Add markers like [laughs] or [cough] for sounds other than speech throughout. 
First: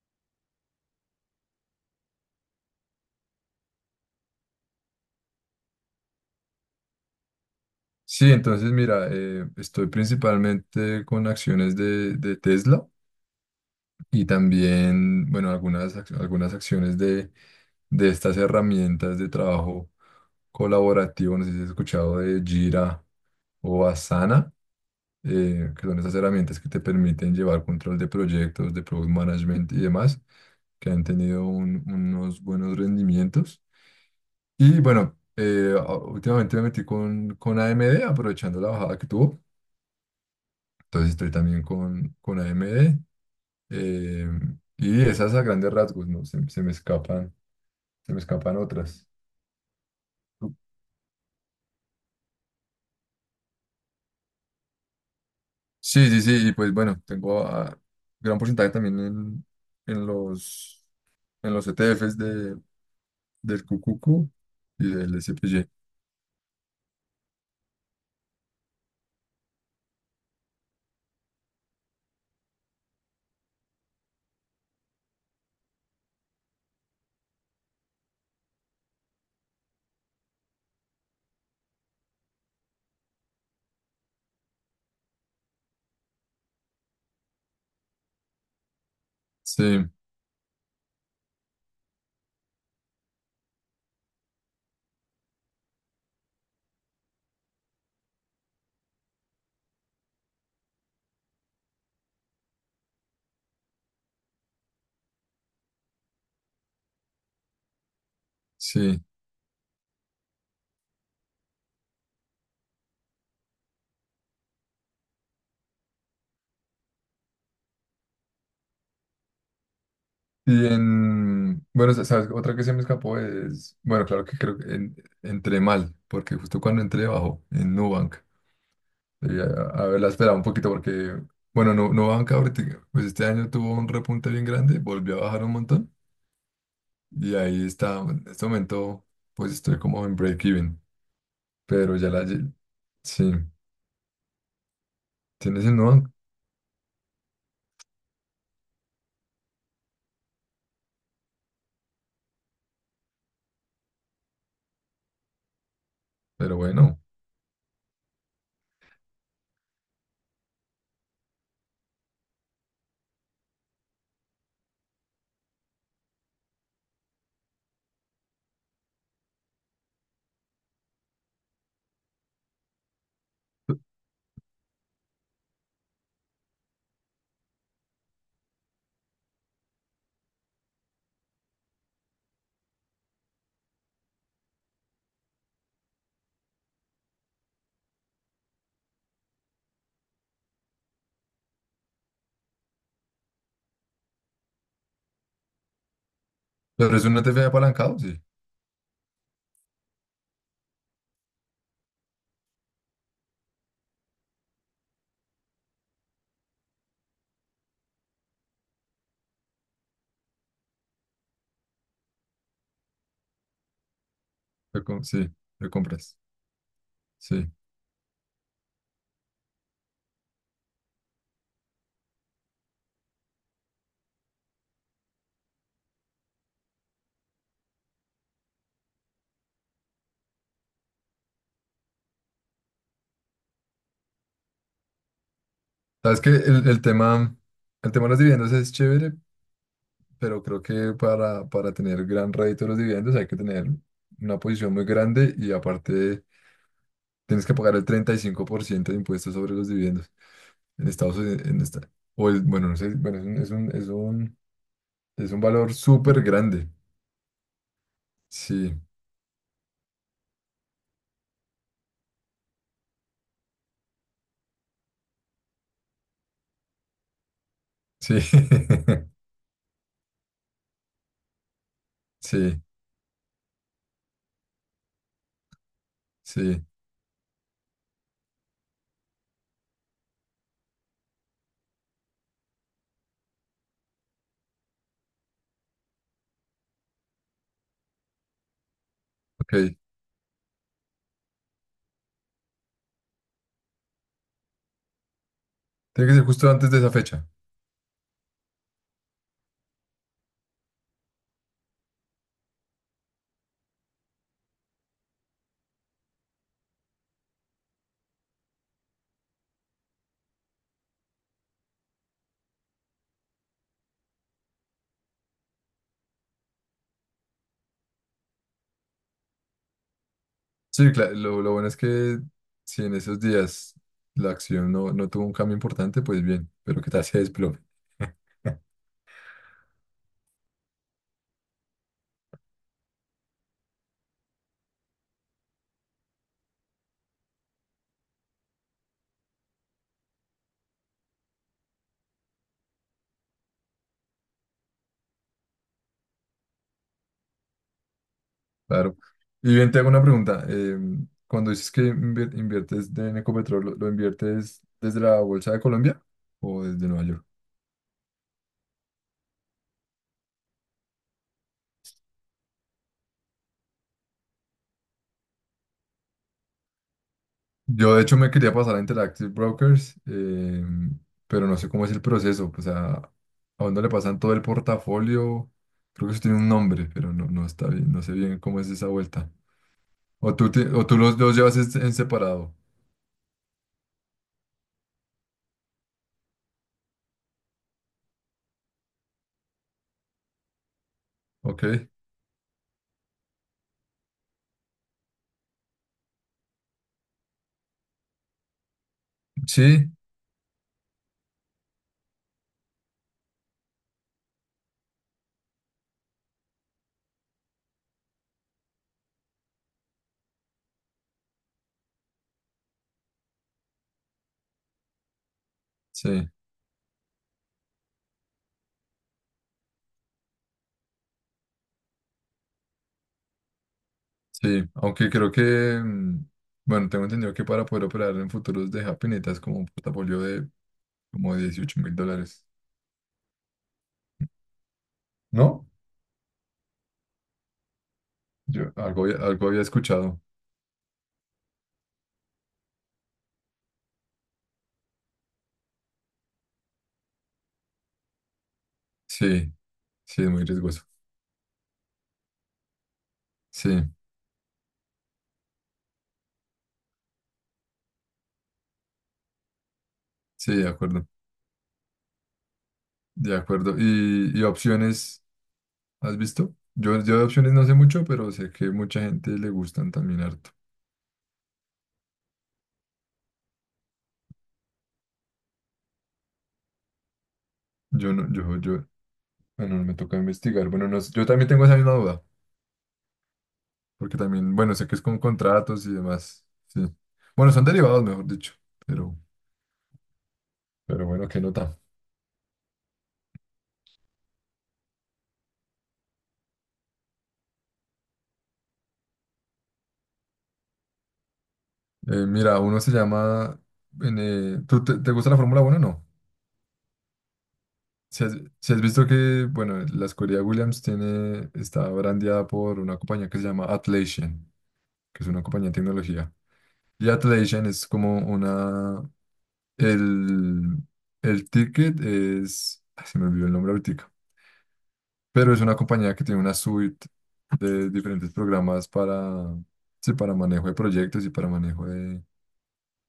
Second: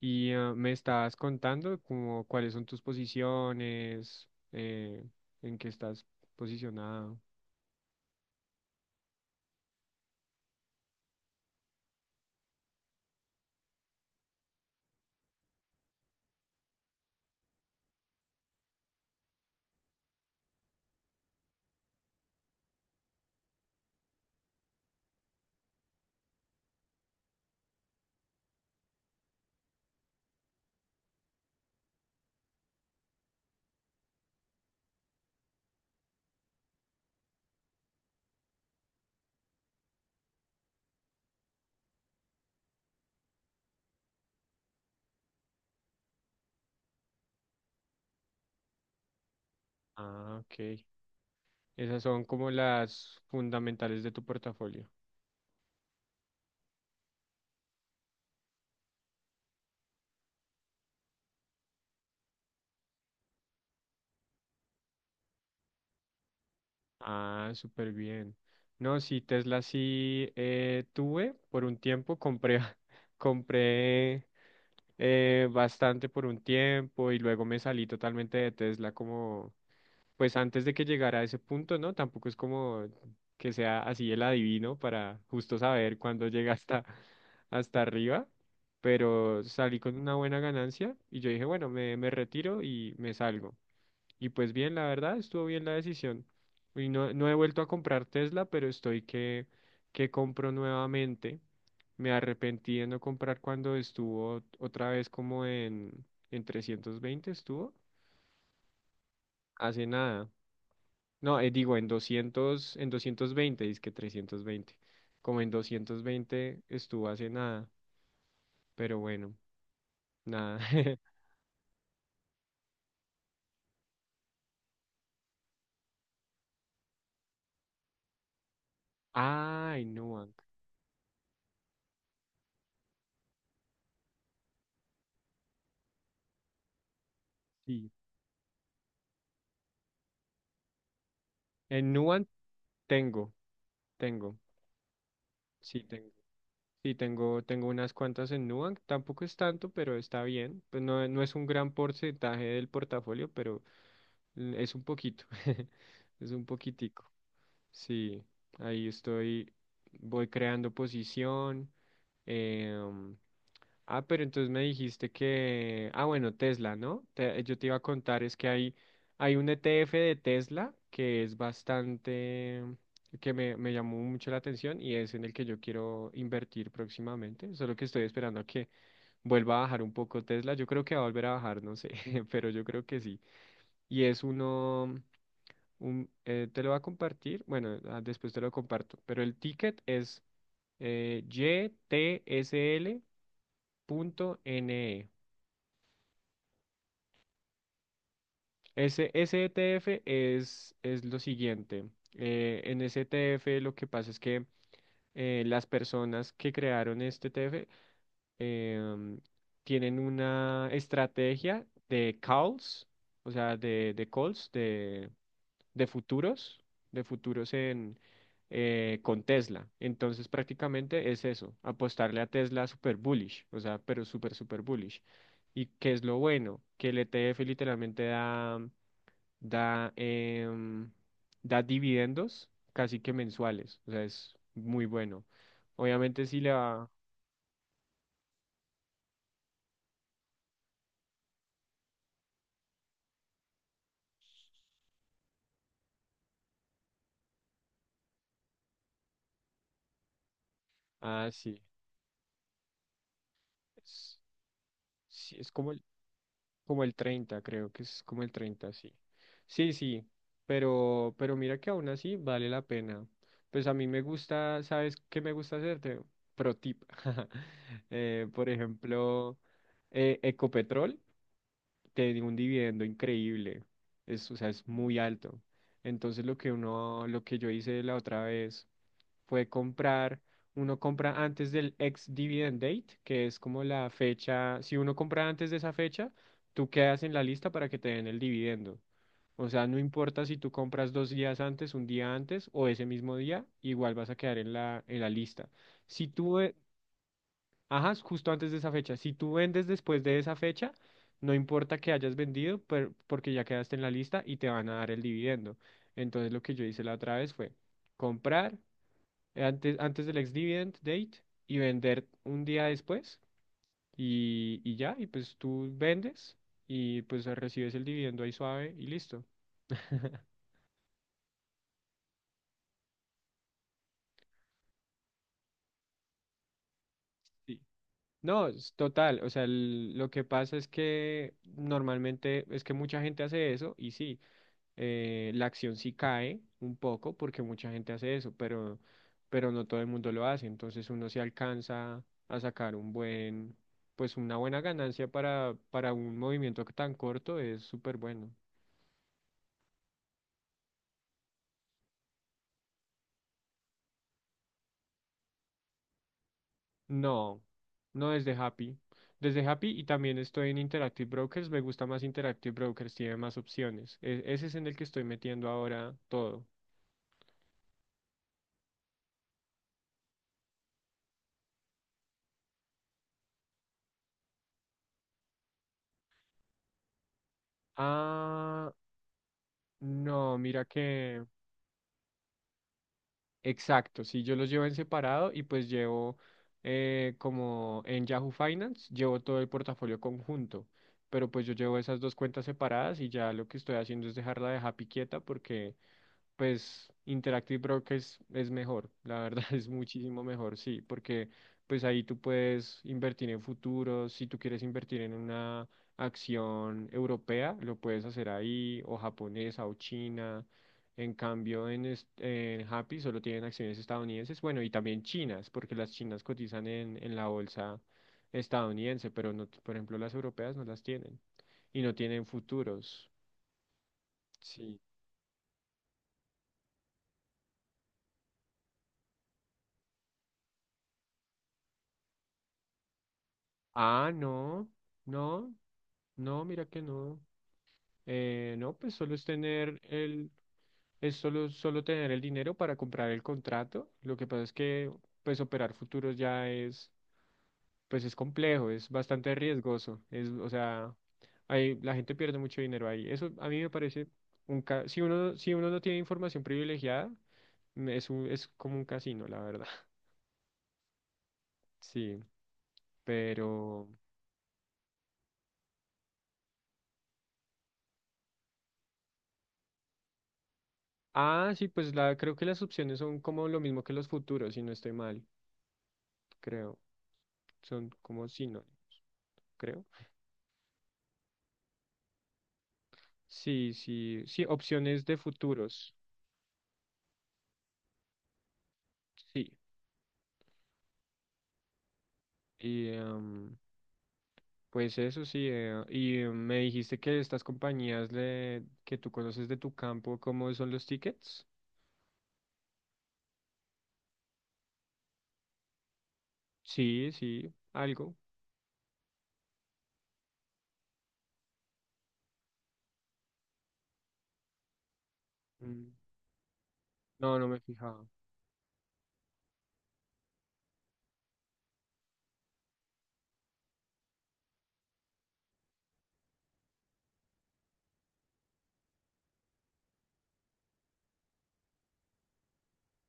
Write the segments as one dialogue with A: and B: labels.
A: Y me estabas contando como cuáles son tus posiciones, en qué estás posicionado.
B: Sí, entonces mira, estoy principalmente con acciones de Tesla y también, bueno, algunas acciones de estas herramientas de trabajo colaborativo. No sé si has escuchado de Jira o Asana, que son esas herramientas que te permiten llevar control de proyectos, de product management y demás, que han tenido unos buenos rendimientos. Y bueno, últimamente me metí con AMD, aprovechando la bajada que tuvo. Entonces estoy también con AMD. eh, y esas a grandes rasgos, ¿no? Se me escapan, se me escapan otras.
A: Ah, ok. Esas son como las fundamentales de tu portafolio.
B: Sí, sí, sí. Y pues bueno, tengo gran porcentaje también en los, en los ETFs de, del QQQ y del SPY.
A: Ah, súper bien. No, sí, Tesla sí tuve por un tiempo, compré, [laughs] compré bastante por un tiempo y luego me salí totalmente de Tesla como pues antes de que llegara a ese punto, ¿no? Tampoco es como que sea así el adivino para justo saber cuándo llega hasta, hasta arriba, pero salí
B: Sí,
A: con una buena ganancia y yo dije, bueno, me retiro y me salgo. Y pues bien, la verdad, estuvo bien la decisión. Y no, no he vuelto a comprar Tesla, pero estoy que compro nuevamente. Me arrepentí de no comprar cuando estuvo otra vez como en 320 estuvo
B: sí.
A: hace nada. No, digo, en doscientos veinte, dice que 320. Como en 220 estuvo hace nada, pero bueno, nada.
B: Y
A: [laughs]
B: en, bueno, sabes, otra que se me escapó es, bueno, claro que creo que entré mal, porque justo cuando entré bajó en Nubank. Sí,
A: Ah,
B: a
A: en
B: ver, la
A: Nubank,
B: espera un poquito porque, bueno, no, no bajan cada ahorita. Pues este año tuvo un repunte bien grande, volvió a bajar un montón. Y ahí
A: sí.
B: está, en este momento, pues estoy como en break-even.
A: En
B: Pero ya
A: Nubank
B: sí,
A: tengo, tengo,
B: tienes el
A: sí tengo.
B: no
A: Sí, tengo, tengo unas cuantas en Nubank, tampoco es tanto, pero está bien. Pues no, no es un gran porcentaje del portafolio, pero es un poquito, [laughs] es un
B: pero bueno.
A: poquitico. Sí, ahí estoy, voy creando posición. em, Ah, pero entonces me dijiste que, bueno, Tesla, ¿no? Yo te iba a contar, es que hay un ETF de Tesla que es bastante, que me llamó mucho la atención y es en el que yo quiero invertir próximamente, solo que estoy esperando a que vuelva a bajar un poco Tesla, yo creo que va a volver a bajar, no sé, [laughs] pero yo creo que sí. Y es te lo va a compartir, bueno, después te lo comparto, pero el ticket es YTSL.NE.
B: Pero es un ETF apalancado, sí.
A: Ese ETF es lo siguiente. En ese ETF lo que pasa es que las personas que crearon este ETF em, tienen una estrategia de calls, o sea, de calls, de,
B: Sí, lo
A: de
B: compras.
A: futuros, de
B: Sí.
A: futuros con Tesla. Entonces prácticamente es eso, apostarle a Tesla super bullish, o sea, pero super, super bullish. ¿Y qué es lo bueno? Que el ETF literalmente da, em, da dividendos casi que mensuales, o sea, es muy bueno.
B: Sabes
A: Obviamente
B: que
A: sí le
B: el
A: va,
B: tema, el tema de los dividendos es chévere, pero creo que para tener gran rédito de los dividendos hay que tener una posición muy grande y aparte tienes que pagar el 35% de impuestos sobre los dividendos en Estados Unidos. En
A: sí,
B: esta, o el, bueno, no sé, bueno,
A: es,
B: es
A: sí,
B: un
A: es como
B: valor
A: el,
B: súper grande.
A: como el 30, creo que es como el 30,
B: Sí,
A: sí. Sí, sí, pero mira que aún así vale la pena. Pues a mí me gusta, ¿sabes qué me gusta hacerte? Pro tip. [laughs]
B: sí,
A: Por
B: [laughs]
A: ejemplo, Ecopetrol tiene un
B: sí,
A: dividendo increíble. Es, o sea, es muy alto. Entonces
B: sí.
A: lo que yo hice la otra vez fue comprar, uno compra antes del ex dividend date, que es como la fecha, si uno compra antes de esa fecha, tú quedas en la lista para que te den el dividendo. O
B: Ok.
A: sea, no importa si tú compras dos días antes, un día antes o ese mismo día, igual vas a quedar en la lista. Si
B: Tiene que ser
A: tú
B: justo antes de esa fecha.
A: ajá, es justo antes de esa fecha. Si tú vendes después de esa fecha, no importa que hayas vendido, porque ya quedaste en la lista y te van a dar el dividendo. Entonces lo que yo hice la otra vez fue comprar antes, antes del ex dividend date y vender un día después y, ya, y pues tú vendes y pues recibes el dividendo ahí suave y listo. [laughs]
B: Sí, claro, lo bueno es que si en esos días la acción no, no tuvo un cambio importante, pues bien, pero que tal se desplome.
A: Sí. No, es total, o sea, lo que pasa es que normalmente es que mucha gente hace eso y sí. La acción sí cae un poco porque mucha gente hace eso, pero no todo el mundo lo hace. Entonces uno se alcanza a sacar un buen, pues una buena ganancia para un movimiento tan corto es súper bueno.
B: Claro. Y bien, te hago una pregunta. Cuando dices que en Ecopetrol, lo inviertes desde la Bolsa de Colombia o desde Nueva York?
A: No, no desde Happy. Desde Happy y también estoy en Interactive Brokers. Me gusta más Interactive Brokers, tiene más opciones. Ese es en el que estoy metiendo ahora todo.
B: Yo, de hecho, me quería pasar a Interactive Brokers, pero no sé cómo es el proceso. O sea, ¿a dónde le pasan todo el portafolio? Creo que eso tiene un nombre, pero no, no está bien, no sé bien cómo es
A: Ah,
B: esa vuelta.
A: no, mira
B: O tú los
A: que.
B: dos llevas en separado.
A: Exacto, sí, yo los llevo en separado y pues llevo como en Yahoo Finance, llevo todo el portafolio conjunto, pero pues yo llevo
B: Ok.
A: esas dos cuentas separadas y ya lo que estoy haciendo es dejarla de Happy quieta porque pues Interactive Broker es mejor, la verdad, [laughs] es
B: Sí,
A: muchísimo mejor, sí, porque pues ahí tú puedes invertir en futuros, si tú quieres invertir en una acción europea, lo puedes hacer ahí, o japonesa, o china, en cambio en Happy solo tienen acciones estadounidenses, bueno, y también chinas, porque las chinas
B: sí.
A: cotizan en la bolsa estadounidense, pero no, por ejemplo, las europeas no las tienen, y no tienen futuros.
B: Sí,
A: Sí.
B: aunque creo que, bueno, tengo entendido que para poder operar en futuros de Happy necesitas como un portafolio de como 18.000 dólares.
A: Ah, no. No,
B: ¿No?
A: no, mira que no.
B: Yo
A: No, pues
B: algo,
A: solo es
B: algo había
A: tener
B: escuchado.
A: el, es solo tener el dinero para comprar el contrato. Lo que pasa es que, pues, operar futuros ya es, pues, es complejo, es bastante
B: Sí,
A: riesgoso.
B: sí,
A: Es,
B: es muy
A: o
B: riesgoso.
A: sea, la gente pierde mucho dinero ahí. Eso a mí
B: Sí,
A: me parece si uno no tiene información privilegiada, es es como un casino, la verdad. [laughs]
B: sí, de acuerdo,
A: Sí,
B: de acuerdo.
A: pero,
B: Y opciones has visto? Yo de opciones no sé mucho, pero sé que mucha gente le gustan también harto.
A: sí, pues, creo que las opciones son como lo mismo que los futuros, si no estoy mal, creo. Son
B: Yo
A: como
B: no, yo,
A: sinónimo,
B: yo, Bueno,
A: creo.
B: me toca investigar. Bueno, no, sé, yo también tengo esa misma duda.
A: Sí,
B: Porque
A: sí, sí,
B: también, bueno, sé que es
A: opciones de
B: con contratos y
A: futuros,
B: demás. Sí. Bueno, son derivados, mejor dicho. Pero,
A: sí.
B: pero bueno, qué nota.
A: Y pues eso sí, y me dijiste que estas compañías le, que tú conoces de tu campo, ¿cómo son los tickets?
B: Mira, uno se llama. ¿Tú te gusta la Fórmula uno o no?
A: Sí, sí, algo.
B: Si has, si has visto que, bueno, la escudería Williams tiene, está brandeada por una compañía que se llama Atlassian, que es una compañía de
A: Mm,
B: tecnología. Y
A: no, no me he
B: Atlassian es
A: fijado.
B: como una. El, el ticket es. Ay, se me olvidó el nombre ahorita. Pero es una compañía que tiene una suite de diferentes programas para, sí, para manejo de proyectos y para manejo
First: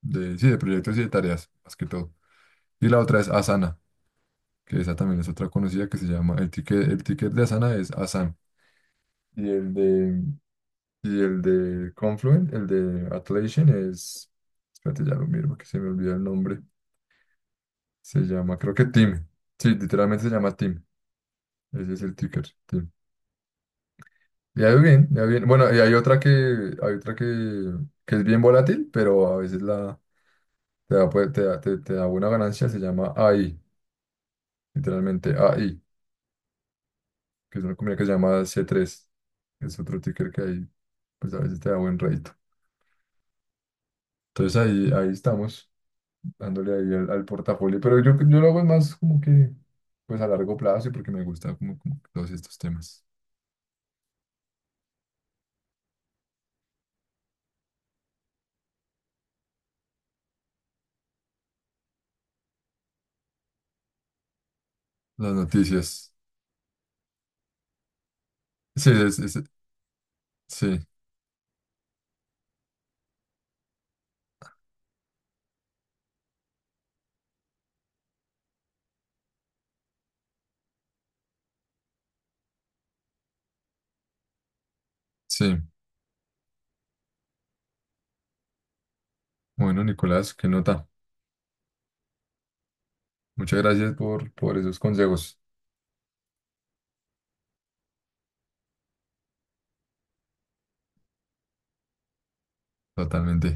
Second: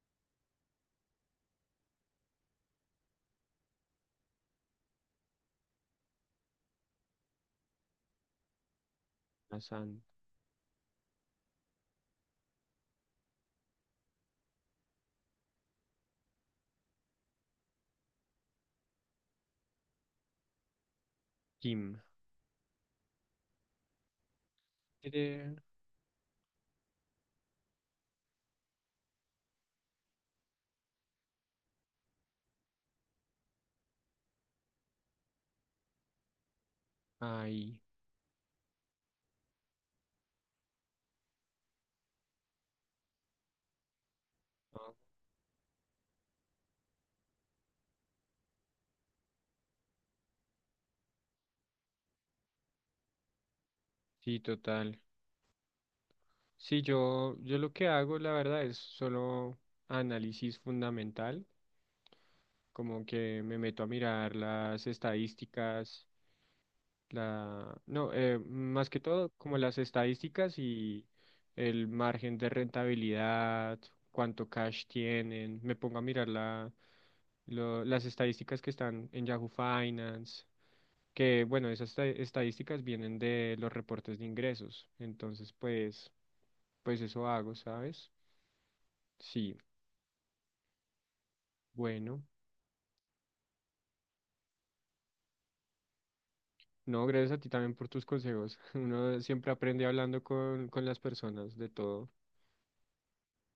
B: de, sí, de proyectos y de tareas, más que todo. Y la otra es Asana, que esa también es otra conocida que se llama, el ticket de Asana es Asana. Y el
A: Asan
B: de, y el de Confluent, el de Atlassian es, espérate, ya lo miro, que se me olvida el nombre, se llama, creo que Team, sí, literalmente se llama Team, ese
A: Kim.
B: es el ticker. Le ha ido bien, le ha ido bien.
A: Tere,
B: Bueno, y hay otra que es bien volátil, pero a veces la, te da, pues, te da buena ganancia, se llama AI, literalmente AI, que es una
A: ahí.
B: compañía que se llama C3 que es otro ticker que ahí, pues a veces te da buen rédito. Entonces ahí,
A: Ah,
B: ahí estamos, dándole ahí al portafolio, pero yo lo hago más como que, pues a largo plazo y porque me gusta como, como todos estos temas.
A: sí, total. Sí, yo lo que hago, la verdad, es solo análisis fundamental. Como que me meto a mirar las
B: Las
A: estadísticas,
B: noticias.
A: no, más
B: Sí,
A: que
B: es-
A: todo
B: es-
A: como las estadísticas
B: sí,
A: y el margen de rentabilidad, cuánto cash tienen, me pongo a mirar las estadísticas que están en Yahoo Finance, que bueno, esas estadísticas vienen de los reportes de ingresos, entonces
B: sí.
A: pues, pues eso hago, ¿sabes? Sí,
B: Bueno, Nicolás, qué nota.
A: bueno.
B: Muchas gracias por esos consejos.
A: No, gracias a ti también por tus consejos. [laughs] Uno siempre aprende hablando con las personas de todo.
B: Totalmente.